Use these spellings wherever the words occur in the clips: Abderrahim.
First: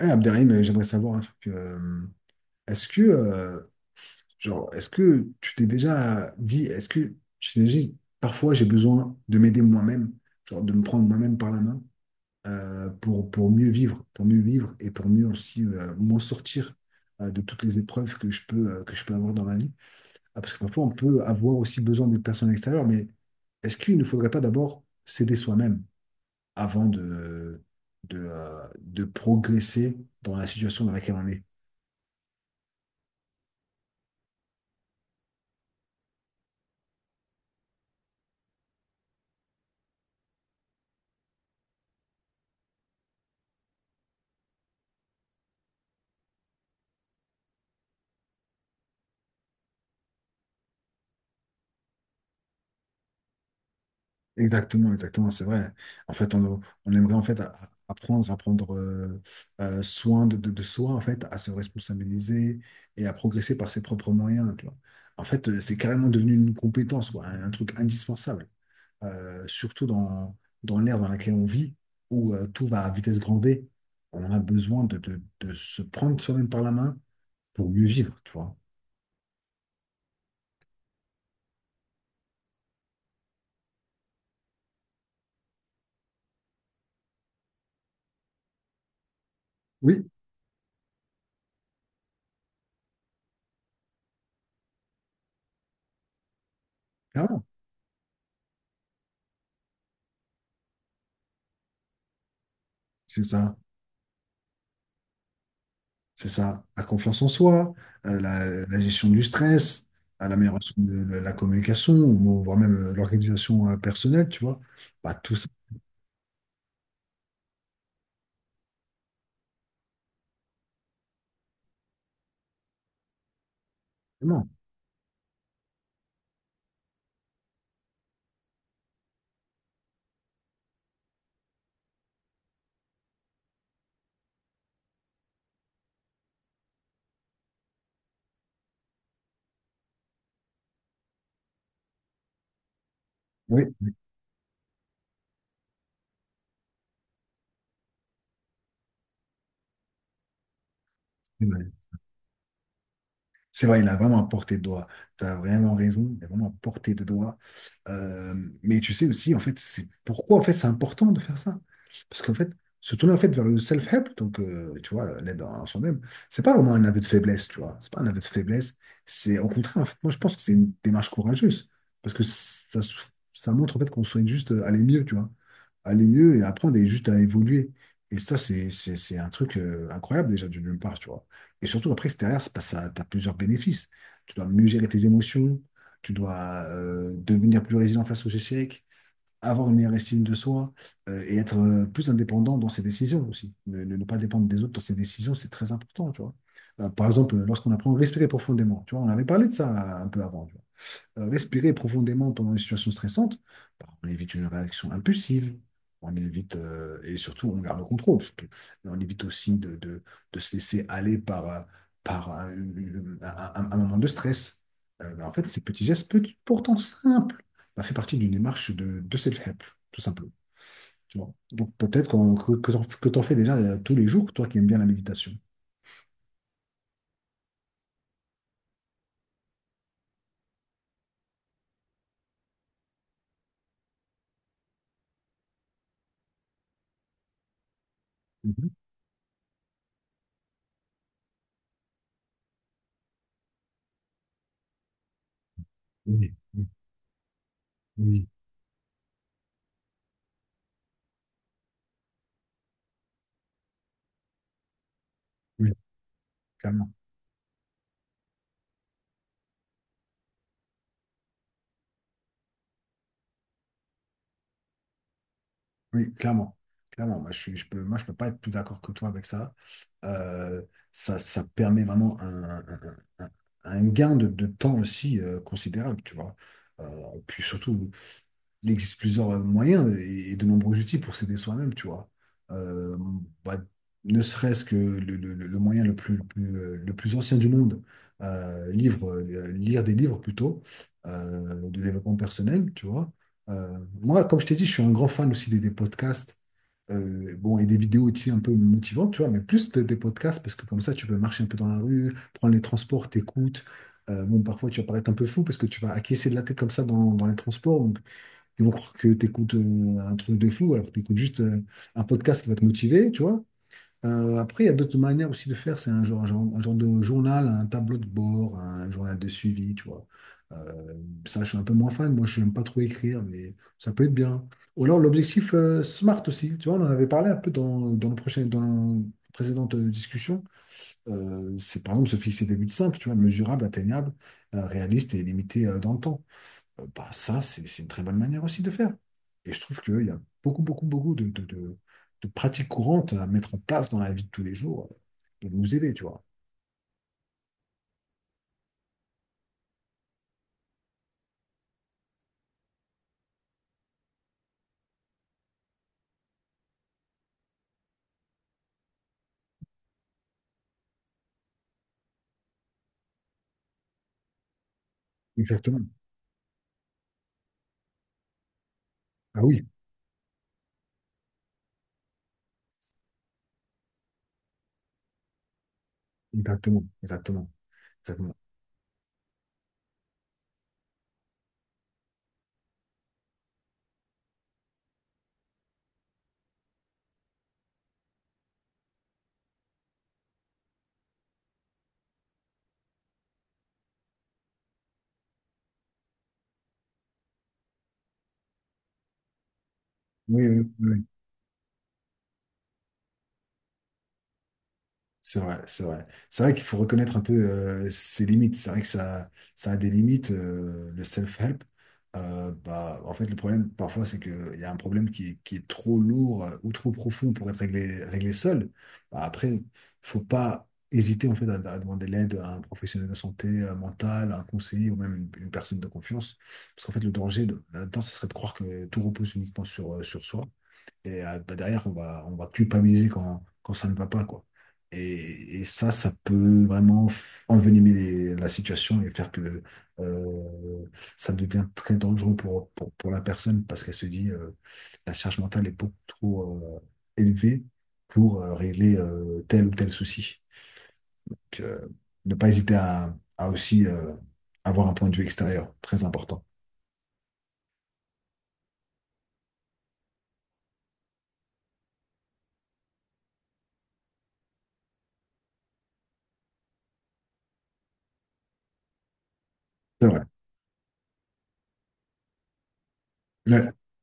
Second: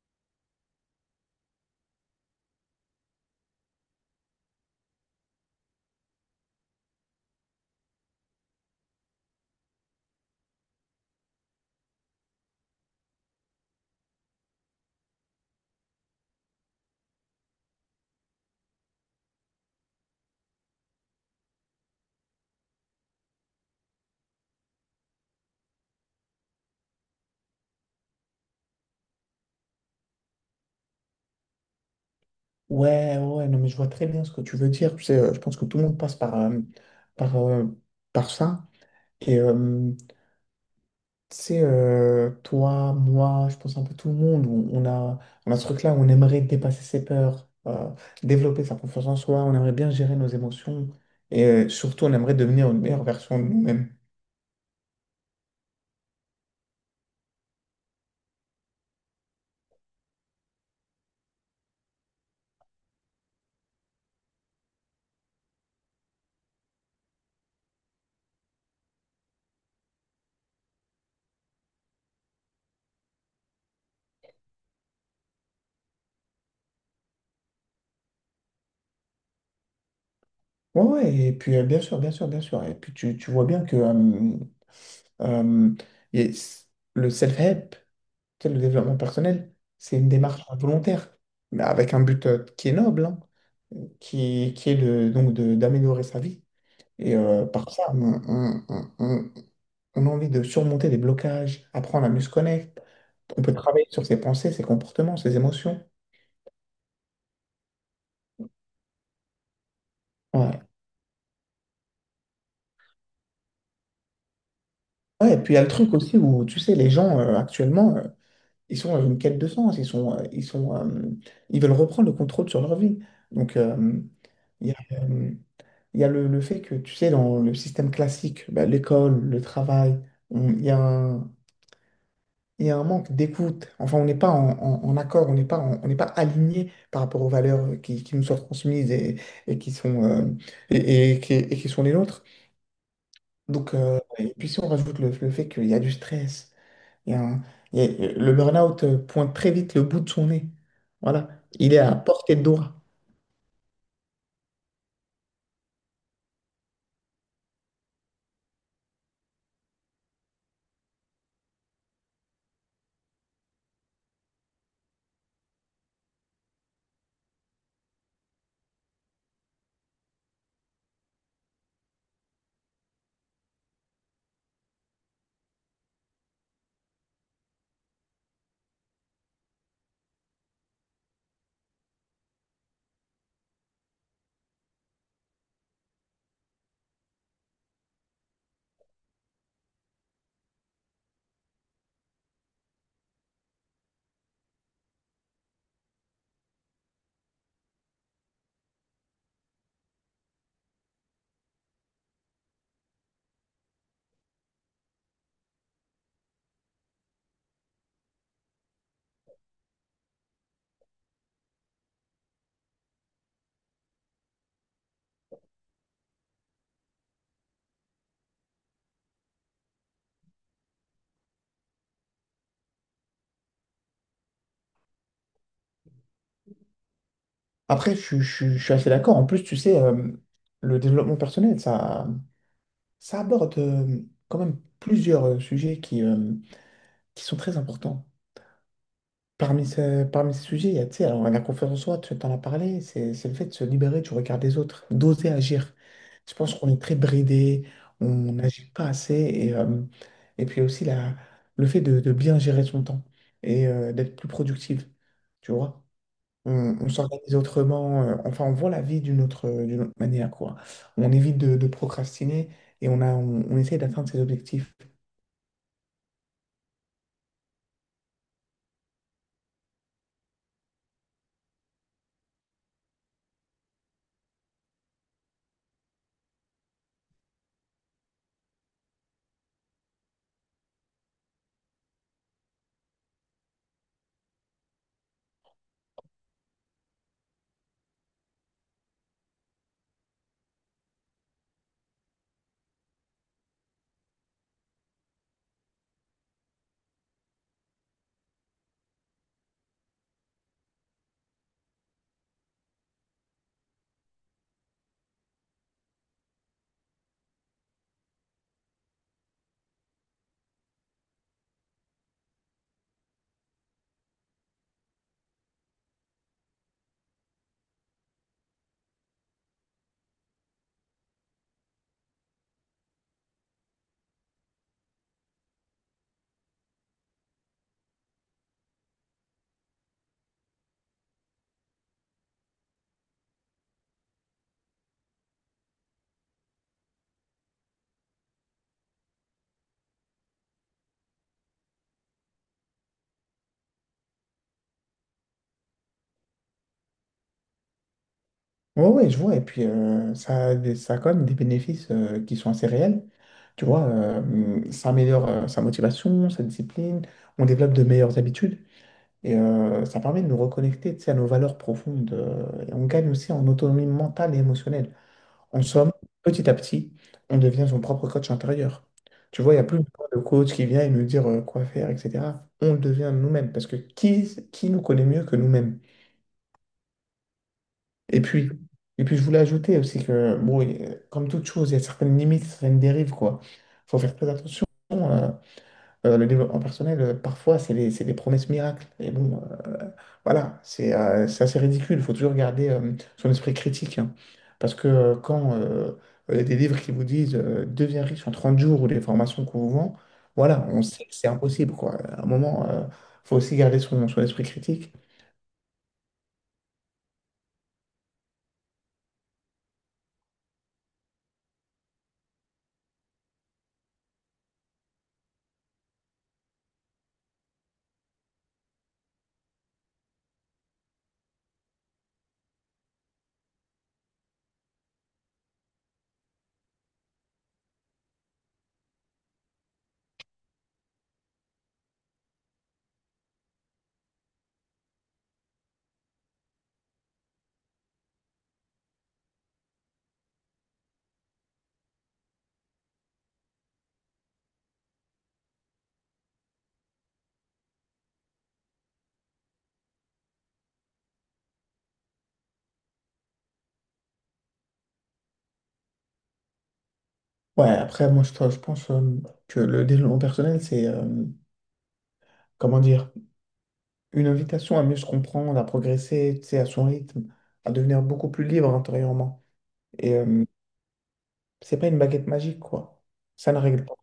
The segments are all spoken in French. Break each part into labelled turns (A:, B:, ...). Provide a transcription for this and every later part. A: Abderrahim, j'aimerais savoir un truc. Est-ce que, euh, est-ce que tu t'es déjà dit, parfois j'ai besoin de m'aider moi-même, genre de me prendre moi-même par la main pour mieux vivre et pour mieux aussi m'en sortir de toutes les épreuves que je peux avoir dans la vie. Ah, parce que parfois on peut avoir aussi besoin des personnes extérieures, mais est-ce qu'il ne faudrait pas d'abord s'aider soi-même avant de progresser dans la situation dans laquelle on est?
B: Ouais, non, mais je vois très bien ce que tu veux dire. Tu sais, je pense que tout le monde passe par, euh, par ça. Et euh, Tu sais, toi, moi, je pense un peu tout le monde, on a ce truc-là où on aimerait dépasser ses peurs, développer sa confiance en soi, on aimerait bien gérer nos émotions surtout, on aimerait devenir une meilleure version de nous-mêmes.
A: Exactement, exactement, c'est vrai. En fait, on, on aimerait en fait apprendre à prendre soin de soi, en fait, à se responsabiliser et à progresser par ses propres moyens, tu vois. En fait, c'est carrément devenu une compétence, quoi, un truc indispensable. Surtout dans l'ère dans laquelle on vit, où tout va à vitesse grand V. On a besoin de se prendre soi-même par la main pour mieux vivre, tu vois.
B: Ouais, ouais, et puis bien sûr, bien sûr, bien sûr. Et puis tu vois bien que euh, et s- le self-help. Tu sais, le développement personnel, c'est
A: Oui,
B: une démarche volontaire, mais avec un but, qui est noble, hein, qui est d'améliorer sa vie.
A: clairement,
B: Par ça, on a envie de surmonter des blocages, apprendre à mieux se connaître.
A: c'est
B: On peut
A: ça.
B: travailler sur ses pensées, ses comportements, ses émotions.
A: C'est ça. La confiance en soi, la gestion du stress, à
B: Ouais.
A: l'amélioration de la communication, ou voire même l'organisation personnelle, tu vois. Bah, tout
B: Ouais, et
A: ça,
B: puis il y a le truc aussi où, tu sais, les gens, actuellement, ils sont dans une quête de sens. Ils veulent reprendre le contrôle sur leur vie. Donc,
A: vraiment.
B: il y a, euh, il y a le fait que, tu sais, dans le système classique, bah, l'école, le travail, on- il y a un, il y a un manque d'écoute. Enfin, on n'est pas en accord, on n'est pas aligné par rapport aux valeurs qui nous sont transmises et qui sont, euh, et qui sont les nôtres. Donc,
A: Oui.
B: et puis si on rajoute le fait qu'il y a du stress, il y a un- il y a- le burn-out, pointe très vite le bout de son nez. Voilà, il est à portée de doigt.
A: C'est vrai, il a vraiment à portée de doigt. Tu as vraiment raison, il a vraiment à portée de doigt. Euh, mais tu sais aussi, en fait, c'est pourquoi en fait, c'est important de faire ça. Parce qu'en fait, se tourner en fait, vers le self-help, donc tu vois, l'aide en soi-même, c'est pas vraiment un aveu de faiblesse, tu vois. C'est pas un aveu de faiblesse. C'est au contraire, en fait, moi je pense que c'est une démarche courageuse. Parce que ça, ça montre en fait qu'on souhaite juste aller mieux, tu vois. Aller mieux et apprendre et juste à évoluer. Et ça, c'est un truc incroyable déjà d'une part, tu vois. Et surtout, après, c'est derrière, c'est parce que tu as plusieurs bénéfices. Tu dois mieux gérer tes émotions, tu dois devenir plus résilient face aux échecs, avoir une meilleure estime de soi et être plus indépendant dans ses décisions aussi. Ne pas dépendre des autres dans ses décisions, c'est très important, tu vois. Par exemple, lorsqu'on apprend à respirer profondément, tu vois, on avait parlé de ça un peu avant respirer profondément pendant une situation stressante, bah, on évite une réaction impulsive, on évite, et surtout, on garde le contrôle, surtout. Mais on évite aussi de se laisser aller par un moment de stress. Bah, en fait, ces petits gestes, pourtant simples, bah, fait partie d'une démarche de self-help, tout simplement. Tu vois. Donc peut-être que tu en fais déjà tous les jours, toi qui aimes bien la méditation.
B: Après, je suis assez d'accord. En plus, tu sais, le développement personnel, ça. Ça aborde, quand même plusieurs sujets qui sont très importants.
A: Mhm.
B: Parmi ces sujets, il y a, tu sais, alors, la confiance en soi, tu en as parlé, c'est le fait de se libérer du regard des autres, d'oser agir.
A: Oui,
B: Je pense
A: oui,
B: qu'on est très bridé, on
A: oui,
B: n'agit pas assez, et puis aussi le fait de bien gérer son temps d'être plus productif, tu
A: oui,
B: vois. On
A: clairement.
B: s'organise autrement, enfin, on voit la vie d'une autre manière, quoi. On évite de procrastiner et on a, on on essaie d'atteindre ses objectifs.
A: Oui, clairement. Clairement, moi je peux pas être plus d'accord que toi avec ça. Euh, Ça, ça permet vraiment un un gain de temps aussi considérable, tu vois. Euh, Puis surtout, il existe plusieurs moyens et de nombreux outils pour s'aider soi-même, tu vois. Euh, bah, Ne serait-ce que le moyen le plus, le plus ancien du monde, lire des livres plutôt, de développement personnel, tu vois. Moi, comme je t'ai dit, je suis un grand fan aussi des podcasts. Euh, bon, et des vidéos aussi un peu motivantes, tu vois, mais plus des podcasts, parce que comme ça, tu peux marcher un peu dans la rue, prendre les transports, t'écoutes. Bon, parfois, tu vas paraître un peu fou parce que tu vas acquiescer de la tête comme ça dans les transports. Ils vont croire que tu écoutes un truc de fou alors que tu écoutes juste un podcast qui va te motiver, tu vois. Après, il y a d'autres manières aussi de faire. C'est un genre, un genre de journal, un tableau de bord, un journal de suivi, tu vois. Euh, ça, je suis un peu moins fan. Moi, je n'aime pas trop écrire, mais ça peut être bien. Ou alors l'objectif SMART aussi. Tu vois, on en avait parlé un peu dans dans la précédente discussion. C'est par exemple se fixer des buts simples, tu vois, mesurables, atteignables, réalistes et limités dans le temps bah, ça, c'est une très bonne manière aussi de faire. Et je trouve qu'il y a beaucoup, beaucoup, beaucoup de de pratiques courantes à mettre en place dans la vie de tous les jours pour nous aider, tu vois.
B: Oui, ouais, ouais, je vois. Et puis, ça a quand même des bénéfices, qui sont assez réels. Tu vois, ça améliore sa motivation, sa discipline, on développe de meilleures habitudes ça permet de nous reconnecter, tu sais, à nos valeurs profondes. Et on gagne aussi en autonomie mentale et émotionnelle. En
A: Exactement.
B: somme, petit à petit, on devient son propre coach intérieur. Tu
A: Ah
B: vois, il n'y a
A: oui,
B: plus besoin de coach qui vient et nous dire quoi faire, etc. On le devient nous-mêmes parce que qui nous connaît mieux que nous-mêmes?
A: exactement, exactement,
B: Et
A: exactement.
B: puis, et puis, je voulais ajouter aussi que, bon, comme toute chose, il y a certaines limites, certaines dérives, quoi. Il faut faire très attention. euh, le développement personnel, parfois, c'est des promesses miracles. Et bon, euh, voilà, c'est assez ridicule. Il faut toujours garder son esprit critique, hein. Parce que quand il y a des livres qui vous disent deviens riche en 30 jours ou des formations qu'on vous vend,
A: Oui, oui,
B: voilà, on
A: oui.
B: sait
A: Oui.
B: que c'est impossible, quoi. À un moment, il faut aussi garder son esprit critique.
A: C'est vrai, c'est vrai. C'est vrai qu'il faut reconnaître un peu ses limites. C'est vrai que ça a des limites, le self-help. En fait, le problème, parfois, c'est qu'il y a un problème qui est trop lourd ou trop profond pour être réglé, réglé seul. Bah, après, il faut pas hésiter en fait, à demander l'aide à un professionnel de santé mentale, à un conseiller ou même une personne de confiance. Parce qu'en fait, le danger là-dedans, ce serait de croire que tout repose uniquement sur soi. Et bah, derrière, on va culpabiliser quand ça ne va pas, quoi. Et ça, ça peut vraiment envenimer la situation et faire que euh, ça devient très dangereux pour pour, la personne parce qu'elle se dit la charge mentale est beaucoup trop élevée pour régler tel ou tel souci. Donc, ne pas hésiter à aussi avoir un point de vue extérieur, très important.
B: Ouais, après, moi, je pense que le développement personnel, c'est, comment dire, une invitation à mieux se comprendre, à progresser, tu sais, à son rythme, à devenir beaucoup plus libre intérieurement.
A: C'est
B: Et
A: vrai.
B: euh, c'est pas une baguette magique, quoi. Ça ne
A: Ouais.
B: règle pas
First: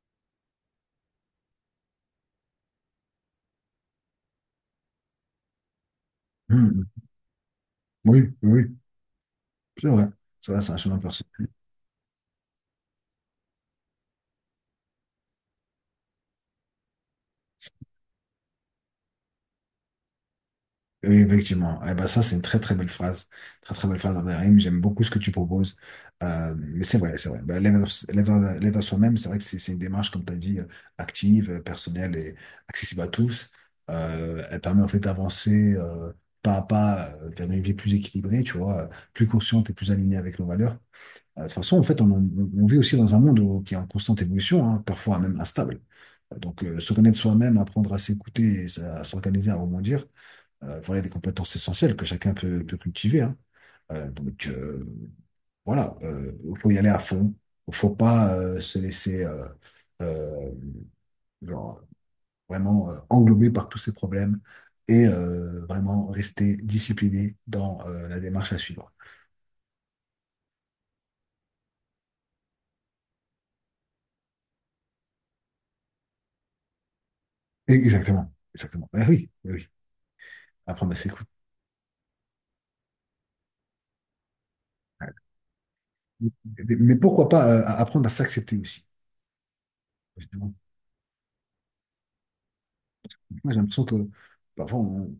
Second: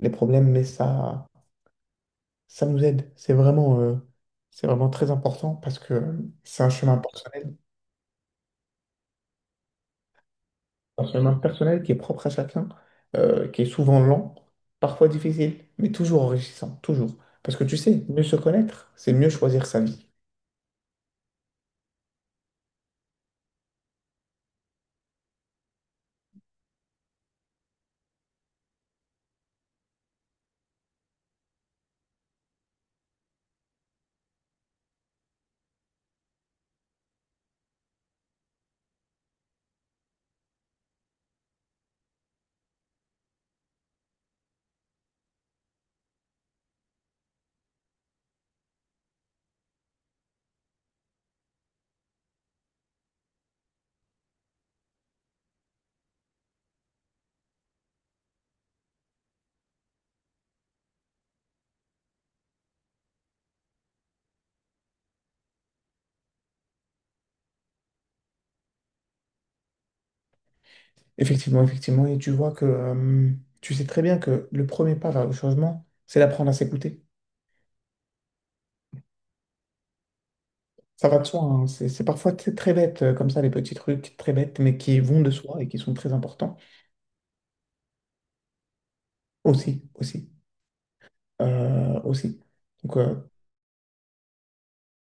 B: les problèmes, mais ça nous aide. C'est vraiment très important parce que c'est
A: Mhm. Oui, oui, c'est vrai. C'est vrai, c'est un chemin
B: un chemin
A: personnel.
B: personnel qui est propre à chacun, qui est souvent lent, parfois difficile, mais toujours enrichissant, toujours. Parce que tu sais, mieux se connaître, c'est mieux choisir sa vie.
A: Oui, effectivement. Eh ben, ça, c'est une très très belle phrase. Très très belle phrase d'Abderrahim. J'aime beaucoup ce que tu proposes. Mais c'est vrai, c'est vrai. Ben, l'aide à soi-même, c'est vrai que c'est une démarche, comme tu as dit, active, personnelle et accessible à tous. Elle permet en fait d'avancer pas à pas vers une vie plus équilibrée, tu vois, plus consciente et plus alignée avec nos valeurs. De toute façon, en fait, on vit aussi dans un monde qui est en constante évolution, hein, parfois même instable. Donc, se connaître soi-même, apprendre à s'écouter et à s'organiser, à rebondir voilà des compétences essentielles que chacun peut, peut cultiver. Hein. Donc voilà, il faut y aller à fond. Il faut pas se laisser euh, genre, vraiment englober par tous ces problèmes et vraiment rester discipliné dans la démarche à suivre.
B: Effectivement, effectivement. Et tu vois que tu sais très bien que le premier pas vers le changement, c'est d'apprendre à s'écouter.
A: Exactement, exactement. Oui, eh oui, apprendre à
B: Ça va de
A: s'écouter.
B: soi, hein. C'est parfois très bête, comme ça, les petits trucs très bêtes, mais qui vont de soi et qui sont très importants.
A: Mais mais pourquoi pas apprendre à s'accepter aussi?
B: Aussi, aussi,
A: Moi,
B: aussi. Donc,
A: j'ai l'impression que parfois on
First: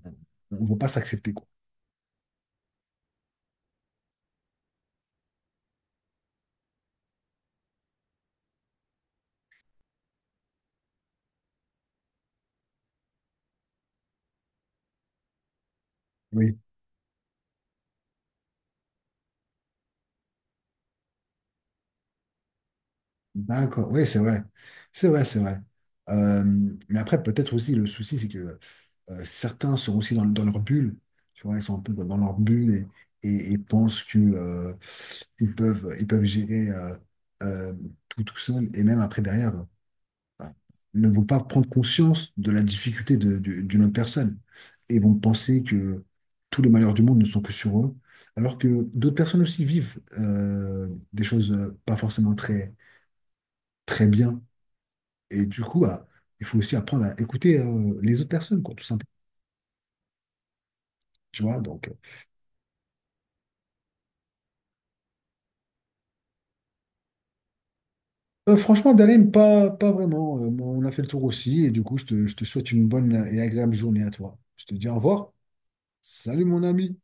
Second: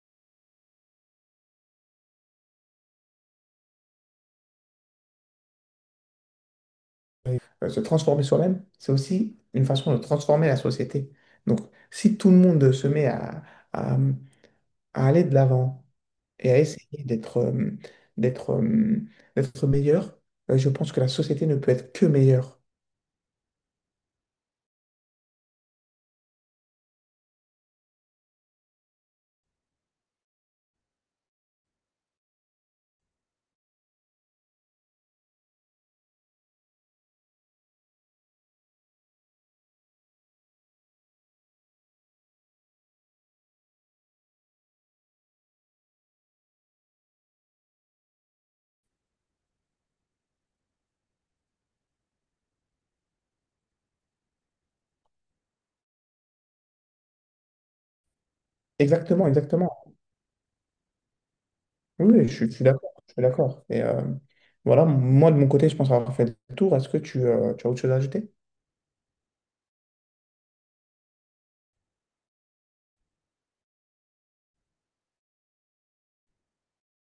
A: ne veut pas s'accepter, quoi.
B: se transformer soi-même, c'est aussi une façon de transformer la société. Donc, si tout le monde se met à- à aller de l'avant et
A: Oui.
B: à essayer d'être euh, d'être meilleur, je pense que la société ne peut être que meilleure.
A: D'accord, oui, c'est vrai. C'est vrai, c'est vrai. Euh, mais après, peut-être aussi, le souci, c'est que certains sont aussi dans leur bulle. Tu vois, ils sont un peu dans leur bulle et pensent que, ils peuvent gérer euh, tout tout seul. Et même après, derrière, euh, ne vont pas prendre conscience de la difficulté d'une autre personne. Et vont penser que tous les malheurs du monde ne sont que sur eux. Alors que d'autres personnes aussi vivent des choses pas forcément très, très bien. Et du coup, bah, il faut aussi apprendre à écouter les autres personnes, quoi, tout simplement.
B: Exactement, exactement.
A: Tu vois, donc,
B: Oui, oui, je suis d'accord. Je suis d'accord. Voilà, moi de mon côté, je pense avoir fait le tour. Est-ce que tu as autre chose à ajouter?
A: franchement, Darim, pas vraiment. On a fait le tour aussi. Et du coup, je te souhaite une bonne et agréable journée à toi. Je te dis au revoir. Salut, mon ami.